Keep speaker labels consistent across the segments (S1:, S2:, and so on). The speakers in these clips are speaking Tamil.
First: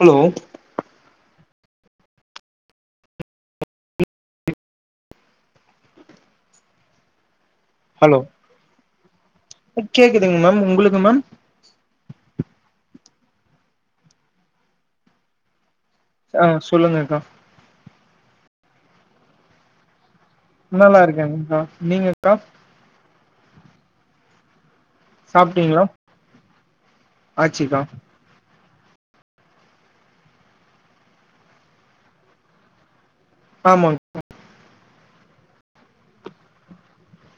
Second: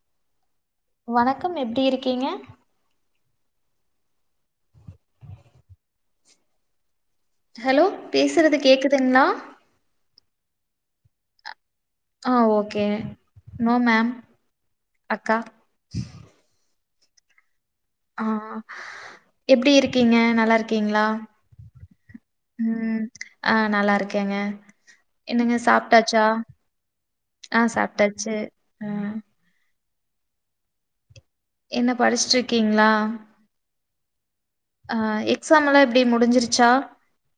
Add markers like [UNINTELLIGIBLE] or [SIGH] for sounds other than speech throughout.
S1: ஹலோ
S2: வணக்கம் எப்டி இருக்கீங்க ஹலோ பேசுறது கேக்குதுங்களா
S1: குதுங்க மேம் உங்களுக்கு மேம்
S2: ஆ ஓகே நோ மேம் அக்கா
S1: ஆ சொல்லுங்கக்கா
S2: ஆ எப்டி இருக்கீங்க
S1: நல்லா இருக்கேங்கக்கா நீங்கக்கா
S2: ம் ஆ நல்லா இருக்கேங்க என்னங்க
S1: சாப்ட்டீங்களா
S2: சாப்ட்டாச்சா ஆ
S1: ஆச்சுக்கா
S2: சாப்ட்டாச்சி அ என்ன படிச்சிட்ருக்கீங்களா
S1: ஆமாங்
S2: அ எக்ஸாமெல்லா எப்டி முடிஞ்சிருச்சா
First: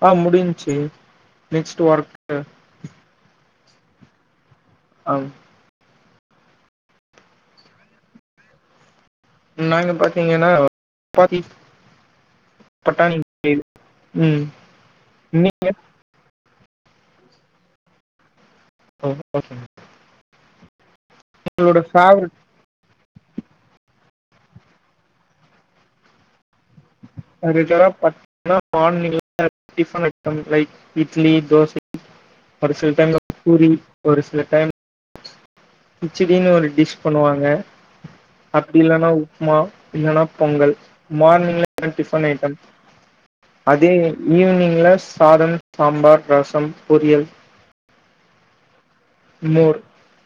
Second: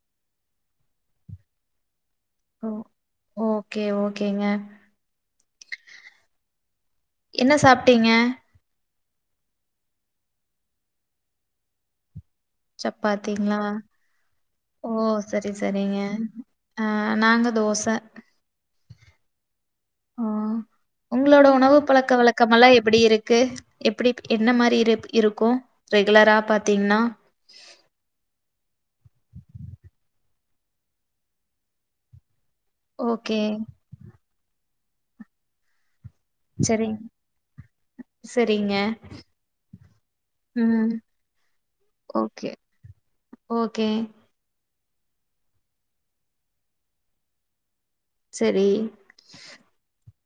S1: ஆ முடிஞ்ச்சி நெக்ஸ்ட்டு ஒர்க்கு
S2: ஓ ஓகே ஓகேங்க
S1: அ
S2: என்ன சாப்ட்டீங்க
S1: நாங்க பாத்தீங்கன்னா பாத்தி
S2: சப்பாத்திங்ளா
S1: ம்
S2: ஓ சரி சரிங்க ஆ நாங்க தோச
S1: ஓ ஓகே மேம்
S2: ஆ உங்களோட உணவு பழக்க
S1: ஃபேவரட்
S2: வழக்கமெல்லா எப்டி இருக்கு எப்டி என்ன மாரி இருப் இருக்கு ரெகுலரா பாத்தீங்னா
S1: அது [INAUDIBLE] morning tiffin like idli dosa ஒரு சில டைம்
S2: ஓகே.
S1: பூரி ஒரு சில டைம் [INAUDIBLE] கச்சிடின்னு ஒரு
S2: சரி.
S1: டிஷ் பண்ணுவாங்க
S2: சரிங்க.
S1: அப்டி இல்லன்னா உப்மா இல்லன்னா பொங்கல்
S2: ம்.
S1: மார்னிங்ல டிஃபன்
S2: ஓகே.
S1: Item
S2: okay.
S1: அதே ஈவினிங்ல சாதம் சாம்பார் ரசம் பொரியல்
S2: செரி
S1: மோர்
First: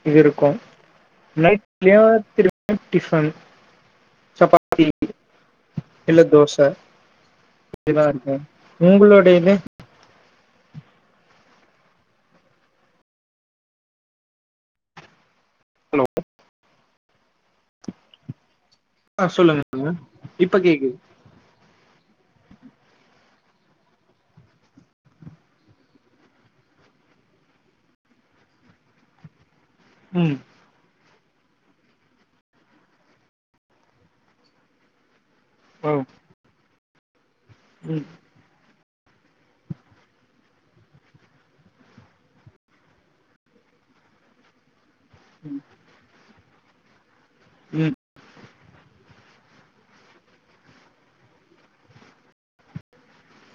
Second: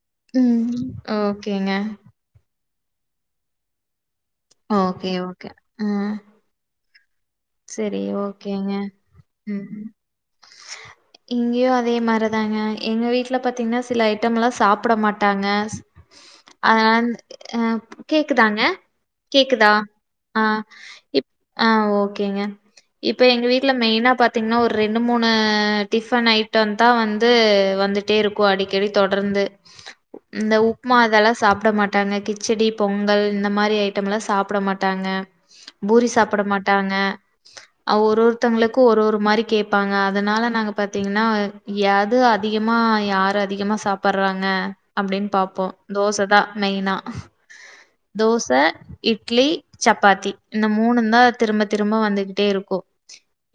S1: இது இருக்கு
S2: ஓகேங்க.
S1: நைட்ல [UNINTELLIGIBLE] டிஃபன் சப்பாத்தி
S2: ஓகே ஓகே ம்
S1: அப்டிதா இருக்கு உங்களோட இது
S2: இங்கேயோ அதே மாரிதாங்க எங்க வீட்டுல பாத்தீங்கனா சில ஐட்டம் எல்லா சாப்ட மாட் ஆ ங்க
S1: ஹலோ
S2: ஆ அம் கேக்குதங்க
S1: ஆ
S2: கேக்குதா
S1: சொல்லுங்க
S2: ஆ
S1: இப்ப கேக்குது
S2: ப் ஓகே ங்க இப்ப எங்க வீட்டுல மெய்னா பாத்தீங்கனா ஒரு ரெண்டு மூணு டிஃபன் ஐட்டம் தா வந்து வந்துட்டே இருக்கொ அடிகடி தொடர்ந்து
S1: ம்
S2: இந்த உப்மா அதெல்லா சாப்ட மாட்டாங்க கிச்சடி பொங்கல் இந்த மாரி ஐட்டமெல்லா சாப்ட மாட்டாங்க
S1: ஓ
S2: பூரி சாப்ட மாட் தாங்க ஆ
S1: ம்
S2: ஒரு ஒருத்தங்களுக் கு ஒரு ஒரு மாரி கேப்பாங்க அதனால நாங்க பாத்தீங்னா எது அதிகமா யார அதிகமா சாப்பர்றாங்க அப்டின்னு
S1: ம்
S2: பாப்போ தோசதா மைய்னா
S1: ம்
S2: தோச இட்லி சப்பாத்தி இந்த மூணுந்தா திரும்பத்திரும் ரொம்ப வந்துகுட்டே இருக்கொ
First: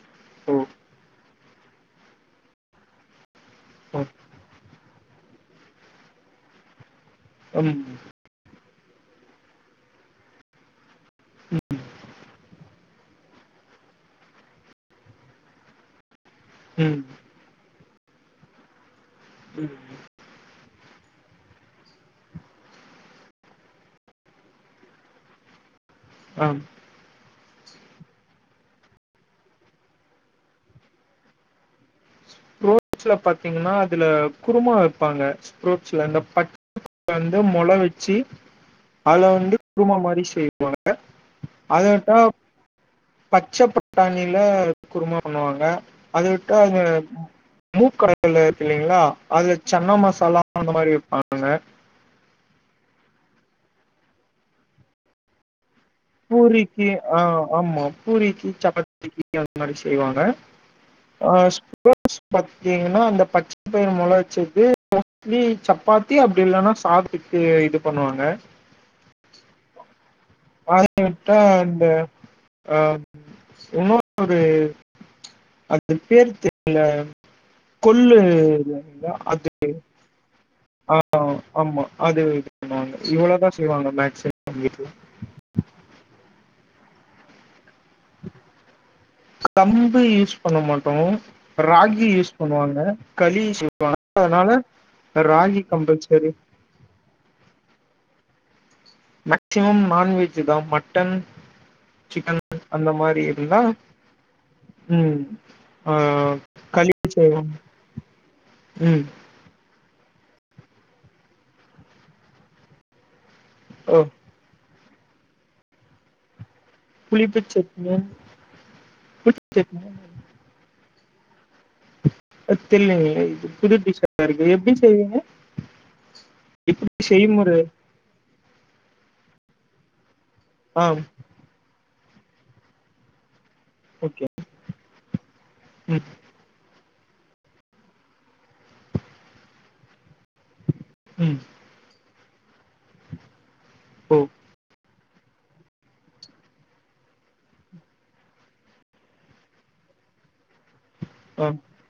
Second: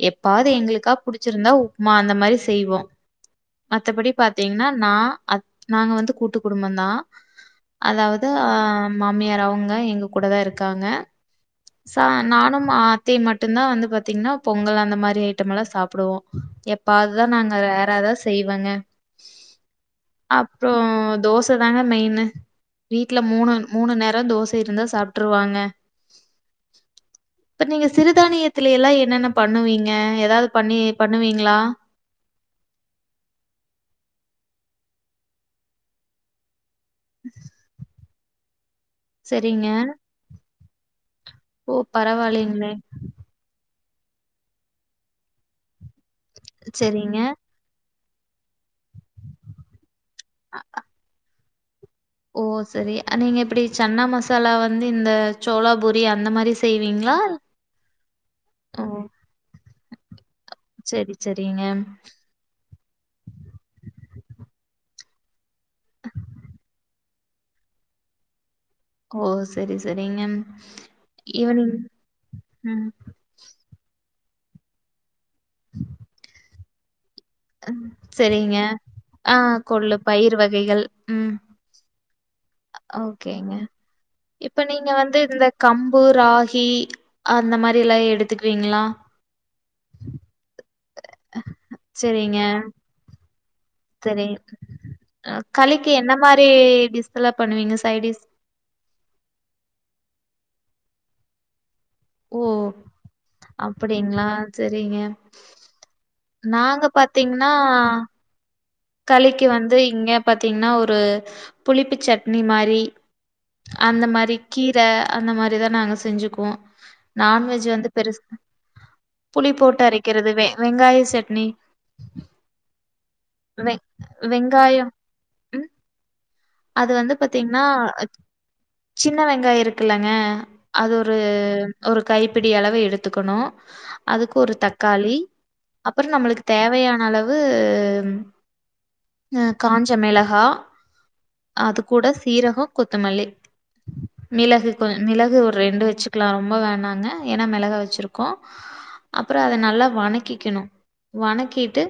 S2: எப்பாது
S1: ஓ
S2: எங்களுக்கா புடிச் ச்சிருந்தா உப்மா அந்த மாரி செய்வோ
S1: ஓ
S2: மத்தபடி பாத்தீங்கனா நா அத் நாங்க வந்து கூட்டு குடும்பந்தா
S1: ம்
S2: அதாவது ஆ மாமியார் அவுங்க எங்க கூடதா இருக்காங்க ச நானும் அ த்தையு மட்டுந்தா வந்து பாத்தீங்கனா பொங்கல் அந்த மாரி ஐட்டமெல்லா சாப்டுவோ
S1: ம் ம்
S2: எப்பாவதுதா நாங்க வேற ஏதாவது ஸ செய்வங்க
S1: ம்
S2: அப்றோ தோச தாங்க மெயினு வீட்டுல மூணு மூணு நேரோ தோச இருந்தா சாப்டுருவாங்க
S1: ஹம்
S2: இப்ப நீங்க ஸ சிறுதானியத்துலேயெல்லா என்னென்ன பண்ணுவீங்க எதாவது பண்ணி பண்ணுவீங்களா
S1: ஃப்ரூட்ஸ் பாத்தீங்கன்னா அதுல குருமா வெப்பாங்க ஃப்ரூட்ஸ் ல இந்த பட்ட வந்து மொலொ வச் சி அதுல வந்து
S2: சரிங்க.
S1: குருமா மாரி செய்யு [UNINTELLIGIBLE]
S2: ஓ!
S1: அதவிட்டா
S2: பரவாயில்லைங்களே!
S1: பச்ச ப பட்டாணில குருமா பண்ணுவாங்க அது விட்டா அங்க
S2: சரிங்க.
S1: மூக்கடல இருக்கு இல்லைங்களா அதுல சன்னா மசாலா அந்த மாரி பண்ணுங்க
S2: ஓ சரி அ நீங்க எப்டி சன்னா மசாலா வந்து இந்த ஜோளாபூரி
S1: பூரிக்கு ஆ ஆமா பூரிக்கி
S2: ஓ!
S1: சப்பாத்திக்கி அந்த மாரி செய்வாங்க
S2: சரி,
S1: ஆ
S2: சரிங்க.
S1: [INAUDIBLE] பாத்தீங்கன்னா அந்த பச்ச பயிறு மொ [INAUDIBLE] ஒன்லி சப்பாத்தி அப்டி இல்லன்னா சாததுக்கு இது பண்ணுவாங்க
S2: ஓ சரி சரி
S1: அத விட்டா அண்டு ஆ
S2: ம்.
S1: இன்னொன்னு ஒரு அந்த பேரு தெரியில
S2: ம்.
S1: கொல்லு
S2: சரிங்க.
S1: [UNINTELLIGIBLE] அதுக்கு
S2: கைகள் ம்
S1: பண்ணுவாங்க
S2: ஓக்கேங்க
S1: இவ்வளவுதான் செய்வாங்க மேக்சிமம்
S2: இப்ப
S1: வீட்ல
S2: நீங்க வந்து இந்த கம்பு ராகி அந்த மாரி யெல்லா எடுத்துக்குவிங்ளா
S1: டோ ராகி யூஸ் பண்ணுவாங்க களி சொ
S2: சரி களிக்கு என்ன
S1: கம்பல்சரி
S2: மாரி டிஸ் எல்லா பண்ணுவீங்க சைடிஸ்
S1: மெக்ட்சிமம் நான்வெஜ் தா மட்டன் சிக்கன்
S2: ஓ
S1: அந்த மாரி இருந்தா
S2: அப்டிங்களா சரிங்க
S1: உம் ஆ
S2: நாங்க
S1: களி
S2: பாத்தீங்ன்னா
S1: செய்வாங்க ம்
S2: களிக்கு வந்து இங்க பாத்தீங்ன்னா ஒரு புளிப்பு சட்னி மாரி
S1: ஓ
S2: அந்த மாரி கீர் ட்ட அந்த மாரிதா நாங்க செஞ்சுக்குவோ
S1: புளிப்பு
S2: நான்வெஜ் வந்து
S1: சட்னி
S2: பெருசா புளி
S1: புளிப்பு
S2: போட்டு அரைக்கிறது வே வெங்காயோ சட்னி
S1: அ தெரிலங்கலே
S2: வெ
S1: [INAUDIBLE] எப்டி
S2: வெங்காயம்
S1: செய்வீங்க
S2: ம் அது
S1: எப்டி
S2: வந்து
S1: செய்முறை
S2: பாத்தீங்ன்னா சின்ன வெங் ங்கா இருக்குலங்க
S1: ஆ
S2: அது ஒரு ஒரு கைப்பிடி அளவு எடுத்துக்கணு
S1: ஓகே
S2: அதுக்கு ஒரு தக்காளி அப்றோ
S1: ம்
S2: நம்ளுக்கு தேவையான அளவு காஞ்ச மெளகா
S1: ம்
S2: அது கூட சீரகொ கொத்தமல்லி
S1: ஓ
S2: மிளகு ப்ப மிளகு ஒரு ரெண்டு வெச்சுக்லா ரொம்ப வேணாங்க ஏன்னா மெளகா வெச்சிருக்கோ அப்புறோ அத நல்லா வணக்கிக்கிணு
S1: ஆ
S2: வணக்கிட்டு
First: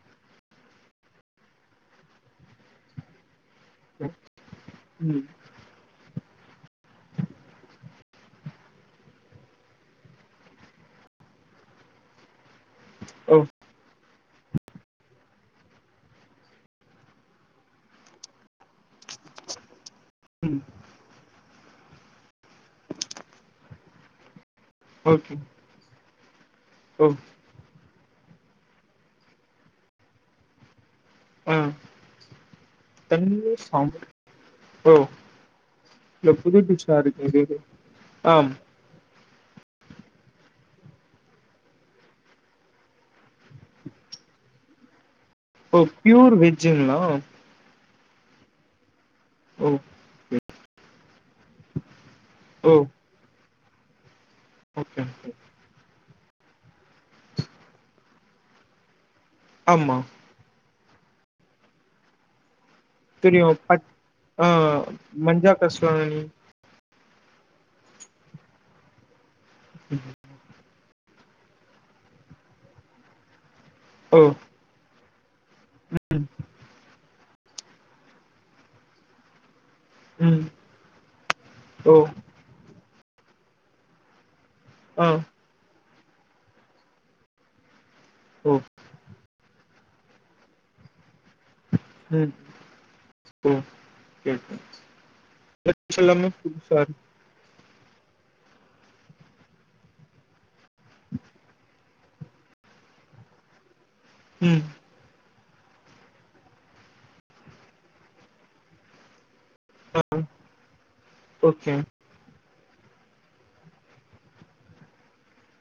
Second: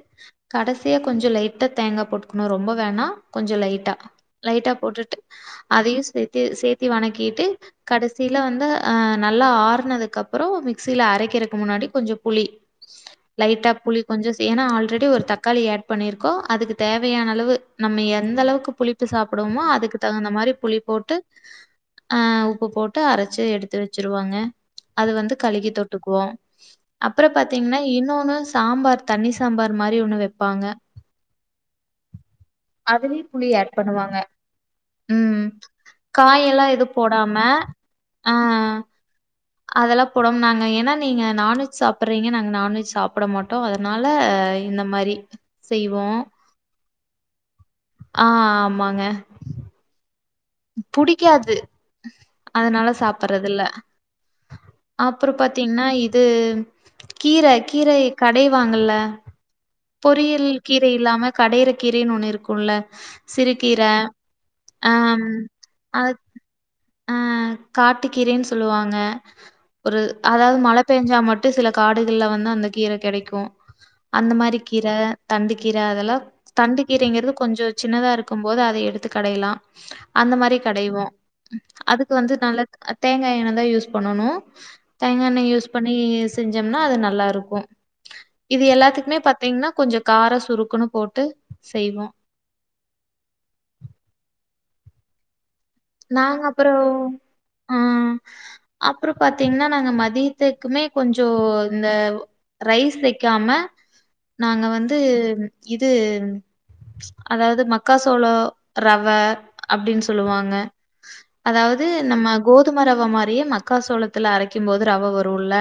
S2: கடசியா கொஞ்சொ லைட்டா தேங்கா போட்டுக்கணு ரொம்ப வேணா கொஞ்சொ லைட்டா லைட்டா போட்டுட்டு
S1: ம்
S2: அதையு சேத் டு சேத்தி வணக்கீட்டு கடசீல வந்து ஆ நல்லா ஆறுனதுக்கப்றோ மிக்சில அரக்கிறக் முன்னாடி கொஞ்சொ புளி
S1: ஓ
S2: லைட்டா புளி கொஞ்சொ சீ ஏனா ஆல்ரெடி ஒரு தக்காளி ஏட் பண்ணிர்க்கோ அதுக்கு தேவயான அளவு நம்ம எந்தளவுக்கு புளி டு சாப்புடுவ்மோ அதுக்கு தகுந்த மாரி
S1: ம்
S2: புளி போட்டு ஆ உப்பு போட்டு அரச்சூ எடுத்து வச்சிருவாங்க அது வந்து
S1: ஓகே
S2: கழிகி தொட்டுக்குவோ
S1: ஓ
S2: அப்றப்பாத்திங்னா இன்னு னு சாம்பார் தண்ணி சாம்பார் மாரி ஒணு வெப்பாங்க
S1: அ தண்ணி சாம்பார்
S2: பணுவாங்க
S1: ஓ
S2: ம்
S1: இல்ல புது
S2: காயெல்லா எது
S1: டிஷ்ஷா இருக்கு
S2: போடாம
S1: இது
S2: ஆ
S1: ஆம்
S2: அதெல்லா போடாம் நாங்க ஏனா நீங்க நாண்வெஜ் சாப்புர்றீங்க நாங்க நாண்வெஜ் சாப்புட மாட்டோ அதனால இந்த மாரி
S1: ஒ
S2: செய்வோ
S1: ப்யூர் வெஜ்ஜுங்ளா
S2: ஆ ஆமாங்க
S1: ஒ
S2: புடிக்காது
S1: ஓ
S2: அதனால சாப்புர்றதில்ல
S1: ஓகே
S2: அப்றோ பாத்திங்னா இ தூ கீர கீரை கடைவாங்கல்ல
S1: ஆமா
S2: பொறியெல் கீரை இல்லாம கடையிற கீரைன் ஒன்னு இருக்குல்ல
S1: தெரியு பட் ஆ மஞ்சா கர்ஸ்லாங்கனி
S2: ஆ காட்டு கீரேன் சொல்லுவாங்க ஒரு அதாவ்து மழ பெஞ்சா மட்டு சில காடுகள்ல வந்து அந்த கீர கெடைக்கூ
S1: ஓ
S2: அந்த மாரி கீர தண்டு கீர அதெல்லா தண்டு கீரைங்குர்து கொஞ்சொ சின்னதா இருக்கும்போது அத எடுத்து கடையலா அந்த
S1: ம்
S2: மாரி கடைவோ
S1: ஓ
S2: அதுக்கு வந்து நல்ல அ தேங்காய் எண்ணெதா யூஸ் பண்ணணூ
S1: ஆ
S2: தேங்காண்ணெ யூஸ் பண்ணி செஞ்சோம்னா அது நல்லா இருக்கு
S1: ஓ
S2: இது எல்லாத்துக்குமே பத் த்தீங்ன்னா கொஞ்ச காரோ சுருக்குன்னு போட்டு செய்வோம்.
S1: ம் சொல்லுங்க ம் [UNINTELLIGIBLE] எல்லாமே
S2: நாங்க அப்புறம்
S1: புதுசாருக்
S2: ஆ அப்பறோ பாத்தீங்னா நாங்க மதியத்துக்குமே கொஞ்சோ இந்த ரைஸ் வெக்காம
S1: ம்
S2: நாங்க வந்து இது அதாவது மக்கா சோளோ ரவ அப்படின் சொல்லுவாங்க
S1: ஓகே
S2: அதாவது நம்ம ஆ கோதும ரவ மாரியே மக்கா சோளத்துல அரைக்கு போது ரவ வரும்ல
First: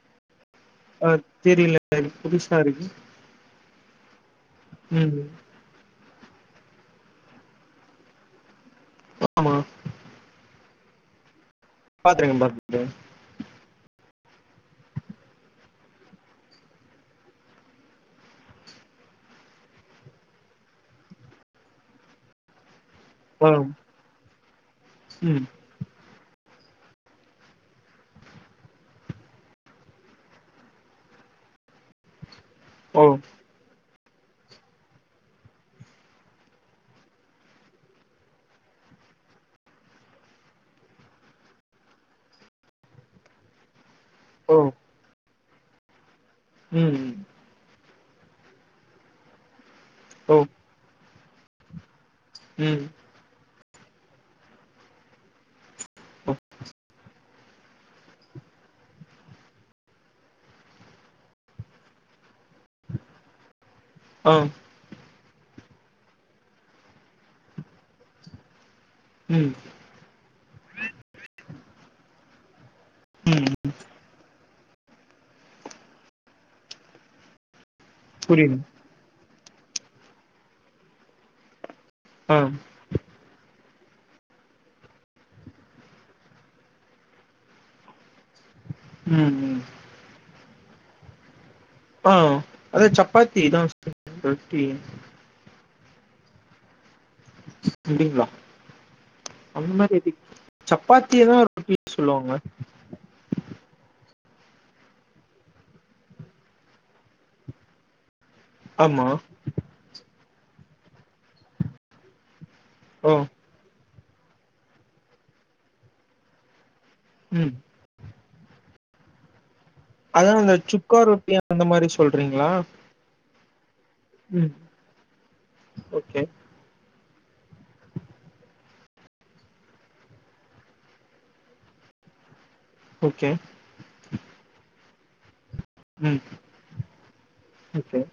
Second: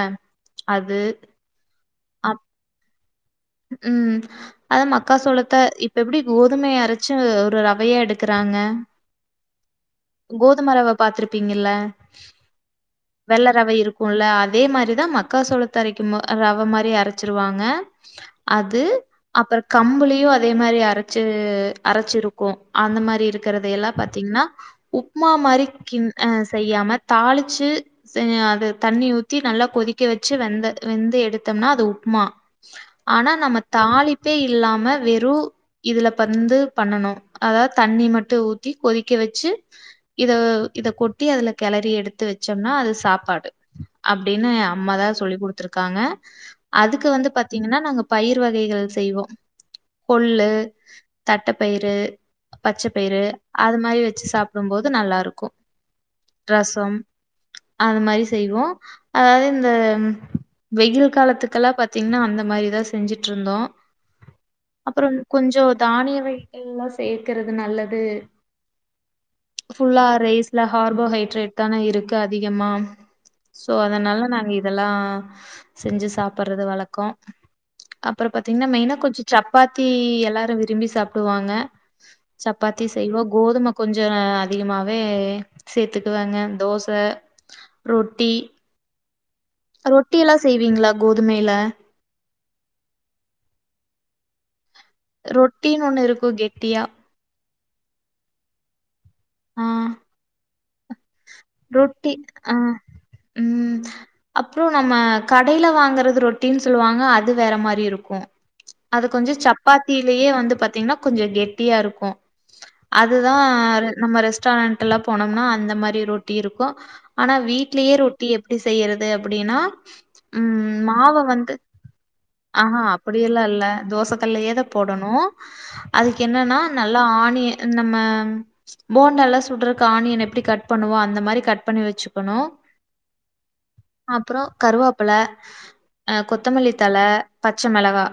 S2: அது
S1: அ தெரில இது
S2: அப்
S1: புதுசா இருக்கு
S2: ம் அத மக்கா
S1: ம்
S2: சோளத்த இப்ப எப்டி கோதுமய அரச்சு ஒரு ரவய எடுக்கறாங்க
S1: ஆமா
S2: கோதும ரவ பாத்திருப் திங்கல்ல
S1: பாத்துருக்கே பாத்துருக்கே
S2: வெள்ள ரவ இருக் க்கும்ல அதே மாரிதா மக்கா சோளத்த அரைக்கு ம ரவ மாரி அரச்சிருவாங்க அது அப்பற கம்புளையு அதே மாரி அரச்சு அரச்சிருக்கு அந்த மாரி
S1: ஆ
S2: இருக்கறத எல்லா பாத்திங்னா [INAUDIBLE] உப்மா
S1: ம்
S2: மாரி கின் அ செய்யாம தாளிச்சி அது தண்ணி ஊத்தி நல்லா கொதிக்க வச்சு வெந்த வெந்து எடுத்தம்னா அது உப்மா
S1: ஓ
S2: ஆனா நம்ம தாலிப் ப்பே இல்லாம வெறு இதுல பந்து பண்ணணு அதாவது தண்ணி மட்டு ஊத்தி கொதிக்க வச்சி இத இத கொட்டி அதுல கெளரி எடுத்து வச்சோம்னா அது சாப்பாடு அப்டின்னு
S1: ஓ
S2: அம்மா தா சொல்லி குடுத் டுத்துருக்காங்க அதுக்கு
S1: ம்
S2: வந்து பாத்தீங்கன்னா நாங்க பயிர் வகைகள் செய்வோ
S1: ஓ
S2: கொள்ளு தட்ட பயிறு
S1: ம்
S2: பச்சப் பயிறு அது மாரி வெச்சு சாப்டும்போது நல்லாருக்கு
S1: ஓ
S2: ரசம் அது மாரி செய்வோ அதாது இந்த ம் வெயில் காலத்துக்கெல்லா பாத்தீங்ன்னா அந்த மாரிதா ஸ் செஞ்சிட்ருந்தோ
S1: ஆ
S2: அப்புறோ கொஞ்சோ தானிய [INAUDIBLE] சேக்கறது நல்லது
S1: ம்
S2: ஃபுல்லா ரேஸ் ல்ல ஹார்போஹைட்ரேட் தான இருக்கு அதிகமா
S1: ம்
S2: சோ அதனால நாங்க இ இதெல்லா செஞ்சு சாப்பட்றது வழக்கோ அப்பறோப்
S1: புரியுது
S2: பாத்தீங்ன்னா மெயினா கொஞ்சு சப்பாத்தி எல்லாரு விரும்பி சாப்டுவாங்க
S1: ஆ
S2: சப்பாத்தி செய்வோ கோதும கொஞ்ச அதிகமாவே சேத்துக்குவேங்க தோச ரொட்டி
S1: ம் ம்
S2: செய்வீங்ளா கோதுமைல
S1: அ அதா சப்பாத்திதா ரொட்டி
S2: ரொட்டீன் ஒண்ணிருக்கு கெட்டியா
S1: [INAUDIBLE]
S2: ஆ
S1: [UNINTELLIGIBLE] ச்சப்பாத்
S2: ரொட்டி அ ம் அப்றோ நம்ம கடையில வாங்கறது ரொட்டின் சொல்வாங்க அது வேற மாரி இருக்கு அது
S1: ஆமா
S2: கொஞ்ச சப்பாத்திலியே வந் த்து பாத்தீங்ன்னா கொஞ்சோ கெட்டியாருக்கு
S1: ஓ
S2: அதுதா ர் நம்ம ரெஸ்டாரண்டல்லா போனம்னா அந்த மாரி ரொட் டி இருக்கு ஆனா
S1: ம்
S2: வீட்லயே ரொ ட்டி எப்டி செய்யறது அப்டின்னா
S1: அததா அந்த
S2: ம்
S1: சுக்கா
S2: மாவ
S1: ரொட்டி
S2: வந்து
S1: அந்த மாரி சொல்றீங்களா
S2: தோச கல்லயே
S1: ம்
S2: தா போடணு அதுக்கு
S1: ஓகே
S2: என்னன்னா ந ல்ல ஆனியன் இந்த மா ம் போண்டாலா சுடுறக்கு ஆனியன் எப்டி கட் பண்ணுவோ அந்த மா அந் மாரி கட் பண்ணி வெச்சுக்கணு
S1: ஓகே
S2: அப்புறோ கருவா ப்ள
S1: ம்
S2: அஹ் கொத்தமல்லி தழ பச்ச
S1: ஓகே
S2: மிளகா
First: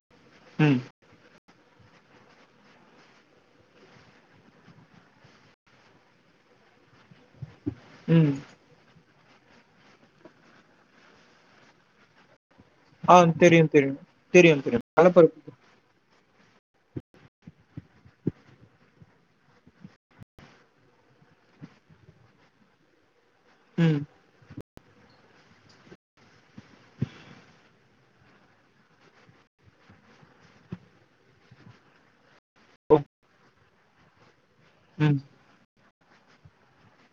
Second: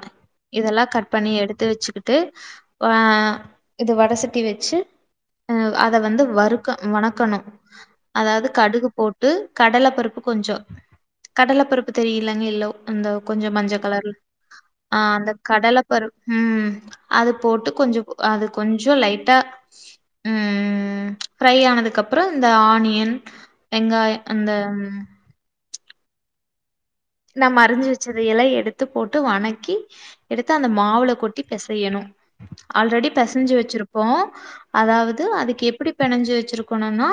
S1: ம்
S2: இதெல்லா கட் பண்ணி எடுத் எத்து வச்சுக்கிட்டு அஹ் இது வடசட்டி வச்சு ஆ அத வந்து வறுக்க வணக்கணும்
S1: ம்
S2: அதாவது கடுகு போட் டு கடல பருப்பு கொஞ்சம் கடல பருப்பு தெரியலங்க யேல்லோ அந்த
S1: ஆ
S2: கொஞ்ச
S1: தெரியு
S2: மஞ்ச
S1: தெரியு
S2: கலர்ல
S1: தெரியு தெரியு
S2: ஆஹ் அந்த
S1: கலப்பருப்பு
S2: கடல பருப் உம் அது போட்டு கொஞ்ச அது கொஞ்ச லைட்டா ஊம் ஃப்ரை ஆனதுக்கு அப்பறம் இந்த ஆனி யன்
S1: ம்
S2: வெங்காய அந்த ம் நம்ம அறிஞ்சு வச்சத எல்லா எடுத்து போட்டு வணக்கி எடுத்து அந்த மாவுல கொட்டி பெசையணும்
S1: ஓ
S2: ஆல்ரெடி பேசஞ்சு வெச்சிரு இப்போ
S1: ம்
S2: அதாவது அதுக்கு எப்டி பிணஞ்சு வச்சிருக்கணும்னா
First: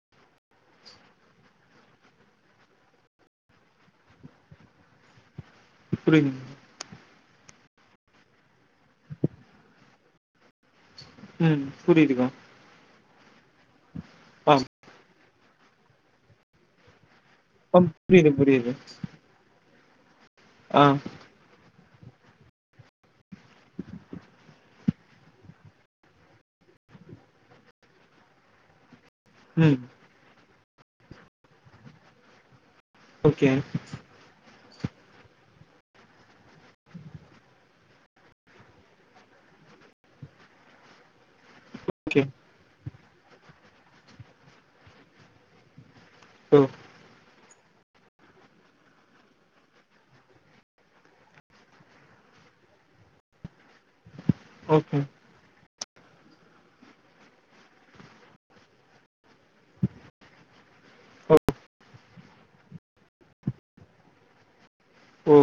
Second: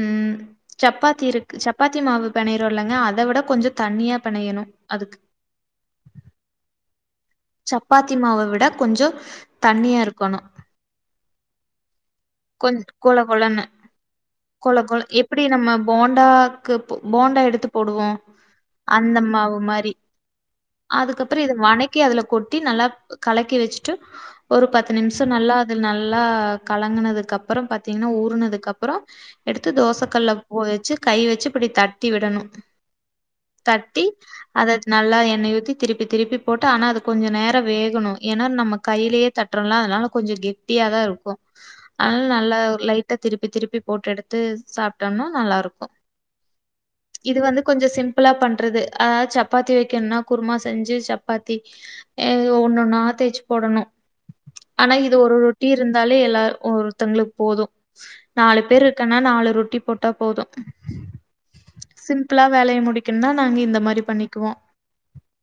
S2: ம் சப்பாத்தி இருக்கு சப்பாத்தி மாவு பிணையிரோலங்க அத விட கொஞ்ச தண்ணியா பணையணும் அதுக்கு
S1: புரில
S2: சப்பாத்தி மாவ விட கொஞ்சோ தண்ணியா இருக்கணு
S1: உம் புரியுதுகா
S2: கொஞ் கொல கொலன்னு
S1: ஆ
S2: கொல கொல எப்டி நம்ம போண்டாக்கு போ போண்டா எடுத்து
S1: ஆ
S2: போடுவோம்
S1: புரியுது புரியுது
S2: அந்த மாவு மாரி
S1: ஆ
S2: அதுக்கப்புறம் இத வணக் கி அதுல கொட்டி நல்லா கலக்கி வச்சுட்டு ஒரு பத்து நிமிஷம் நல்லா அது நல்லா கலங்குனது கப்பறம் பாத்தீங்கன்னா ஊறனதுக்கு அப்புறம் எடுத்து
S1: ம்
S2: தோச கல்ல போ வச்சு கை வச்சு இப்டி தட்டி விடணு
S1: ஓகே
S2: தட்டி அத நல்லா எண்ணெய் ஊத்தி திருப்பி திருப்பி போட்டு ஆனா அது கொஞ்ச நேரம் வேகணும் ஏன்னா நம்ம கையிலேயே தட்டுறோம்ல அதனால கொஞ்சம் கெட்டியா தா இருக்கு ஆனால
S1: ஓகே
S2: நல்லா ஒரு லை திருப்பி திருப்பி போட்டு எடுத்து சாப்ட்டோம்னா நல்லா இருக்கும்
S1: டொ
S2: இது வந்து கொஞ்சொ சிம்ப்பிளா பண்றது. ஆ ஆ சப்பாத்தி வைக்கன்னா குருமா செஞ்சு சப்பாத்தி ஏ ஒன்னொன்னா தேய்ச் போடணு ஆனா
S1: ஓகே
S2: இது ஒருர் ட்டி இருந்தாலே எல்லா ஒருத்தங்ளுக் போது. நாலு பேருக்கன்னா நாலு ரொட்டி பொட்டா போது.
S1: ஓ
S2: சிம்ப்ளா வேலைய முடிக்குன்னா நாங்க இந்த மாரி பண்ணிக்குவோ.
S1: ஓ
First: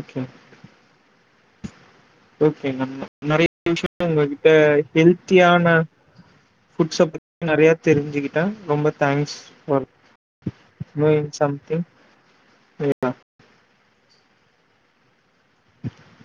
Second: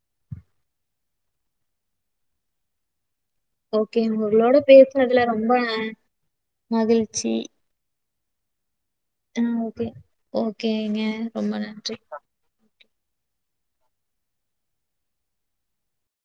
S1: ஓகேங் ஓகே நம்ம நெறைய விஷ்யோ
S2: ஓகே.
S1: உங்ககிட்டா
S2: உங்களோட பேசுனதுல ரொம்ப
S1: ஹெல்த்தியான ஃபுட்ஸ்ச பத்தி நெறையா தெரிஞ்சுகிட் த ரொம்பத்
S2: ம் ஓகே. ஓகேங்க ரொம்ப நன்றி.
S1: அ